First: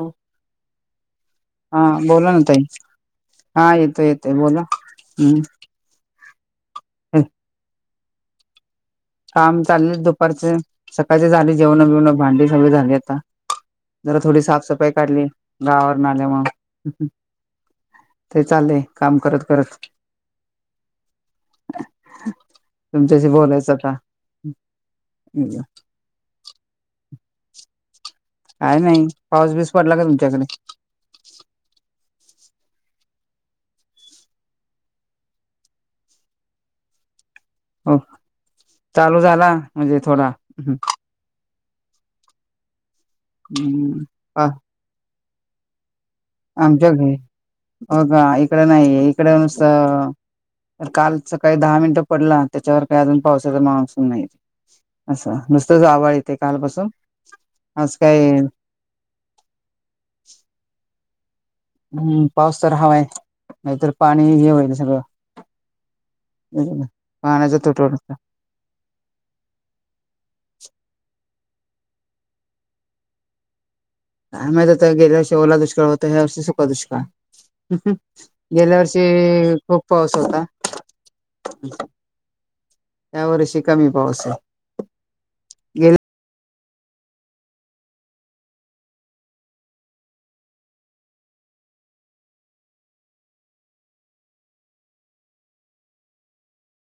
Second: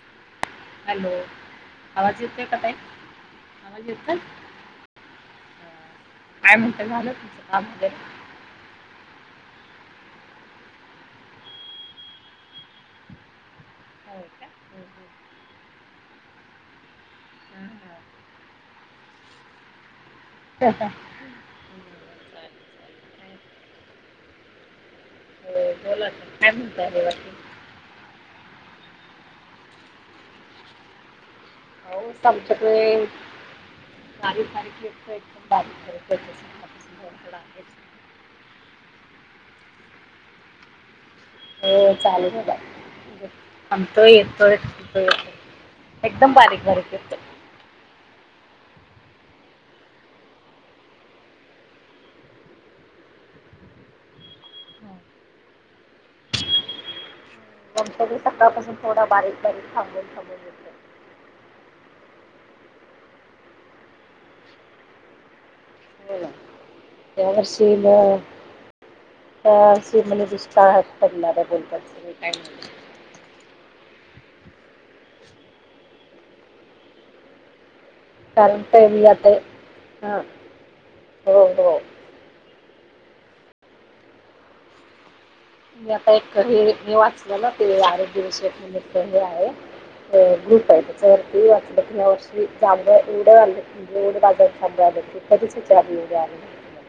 हो [inaudible] हॅलो हा आवाज बोला ना येतोय त का ताई [inaudible] हा येतो येतोय बोला [inaudible] हम्म अं, काय म्हणत झालं तुमचं [inaudible] कामध्ये काम चालले दुपारचे. सकाळचे झाले जेवण बिवण. भांडी सगळे झाली आता. जरा हो थोडी का? हो, साफसफाई हो. काढली. गावावरन आल्यामुळ. हां हां ते चालु आहे काम करत करत [inaudible] चालेल, तुमच्याशी बोलायच का? [inaudible] बोल ना काय म्हणताय काय नाही पाऊस बीस पडला का तुमच्याकडे. आमच्याकडे बारीक बारीक येतोय. एकदम बारीक त्यासाठी [unintelligible] हो चालू झाला म्हणजे थोडा. हो चालेू झाला‌ थांबतोय येतोय. थांबतोय येतोय. एकदम बारीक आमच्या बारीक कडे येतो. ह का इकड नाहीय. इकड नुसत तर काल सकाळी दहा मिनट पडला. त्याच्यावर काही अजून पावसाचा मान्सून नाही. हो. का? अस नुसतच आभाळ येतय कालपासून. आज आमचा काय सकाळपासून थोडा बारीक बारीक थांबून थांबून येतोय. हम्म पाऊस तर हवाय. नाहीतर पाणी हे होईल सगळ. हो ना या पाण्याचा तुटवडा यावर्षी म्हणे दुष्काळात पडणार बोलतात म्हणे. काय माहिती. काय माहित आता गेल्या वर्षी ओला दुष्काळ होता. ह्या वर्षी सुका दुष्काळ. कारण गेल्या ते मी आता वर्षी खूप पाऊस हा होता. हो हो या वर्षी कमी पाऊस आहे. गेल्या मी आता एक हे मी वाचल ना ते आरोग्यविषयक निमित्त हे आहे. ग्रूप आहे. त्याच्यावरती वाचल कि यावर्षी चांगल गोड बाजारात जांभळ आले. ते कधीच नव्हते.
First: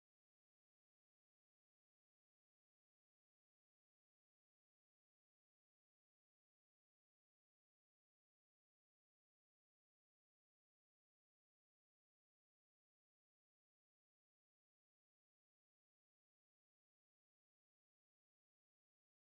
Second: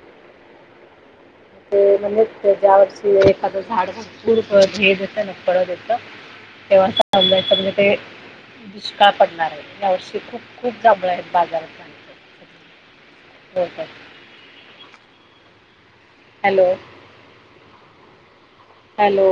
ते म्हणे ज्या वर्षी एखाद झाड भरपूर हे देत ना फळ देत तेव्हाच दुष्काळ पडणार आहे. यावर्षी खूप खूप जांभळ आहेत बाजारात. हो काय. Hello hello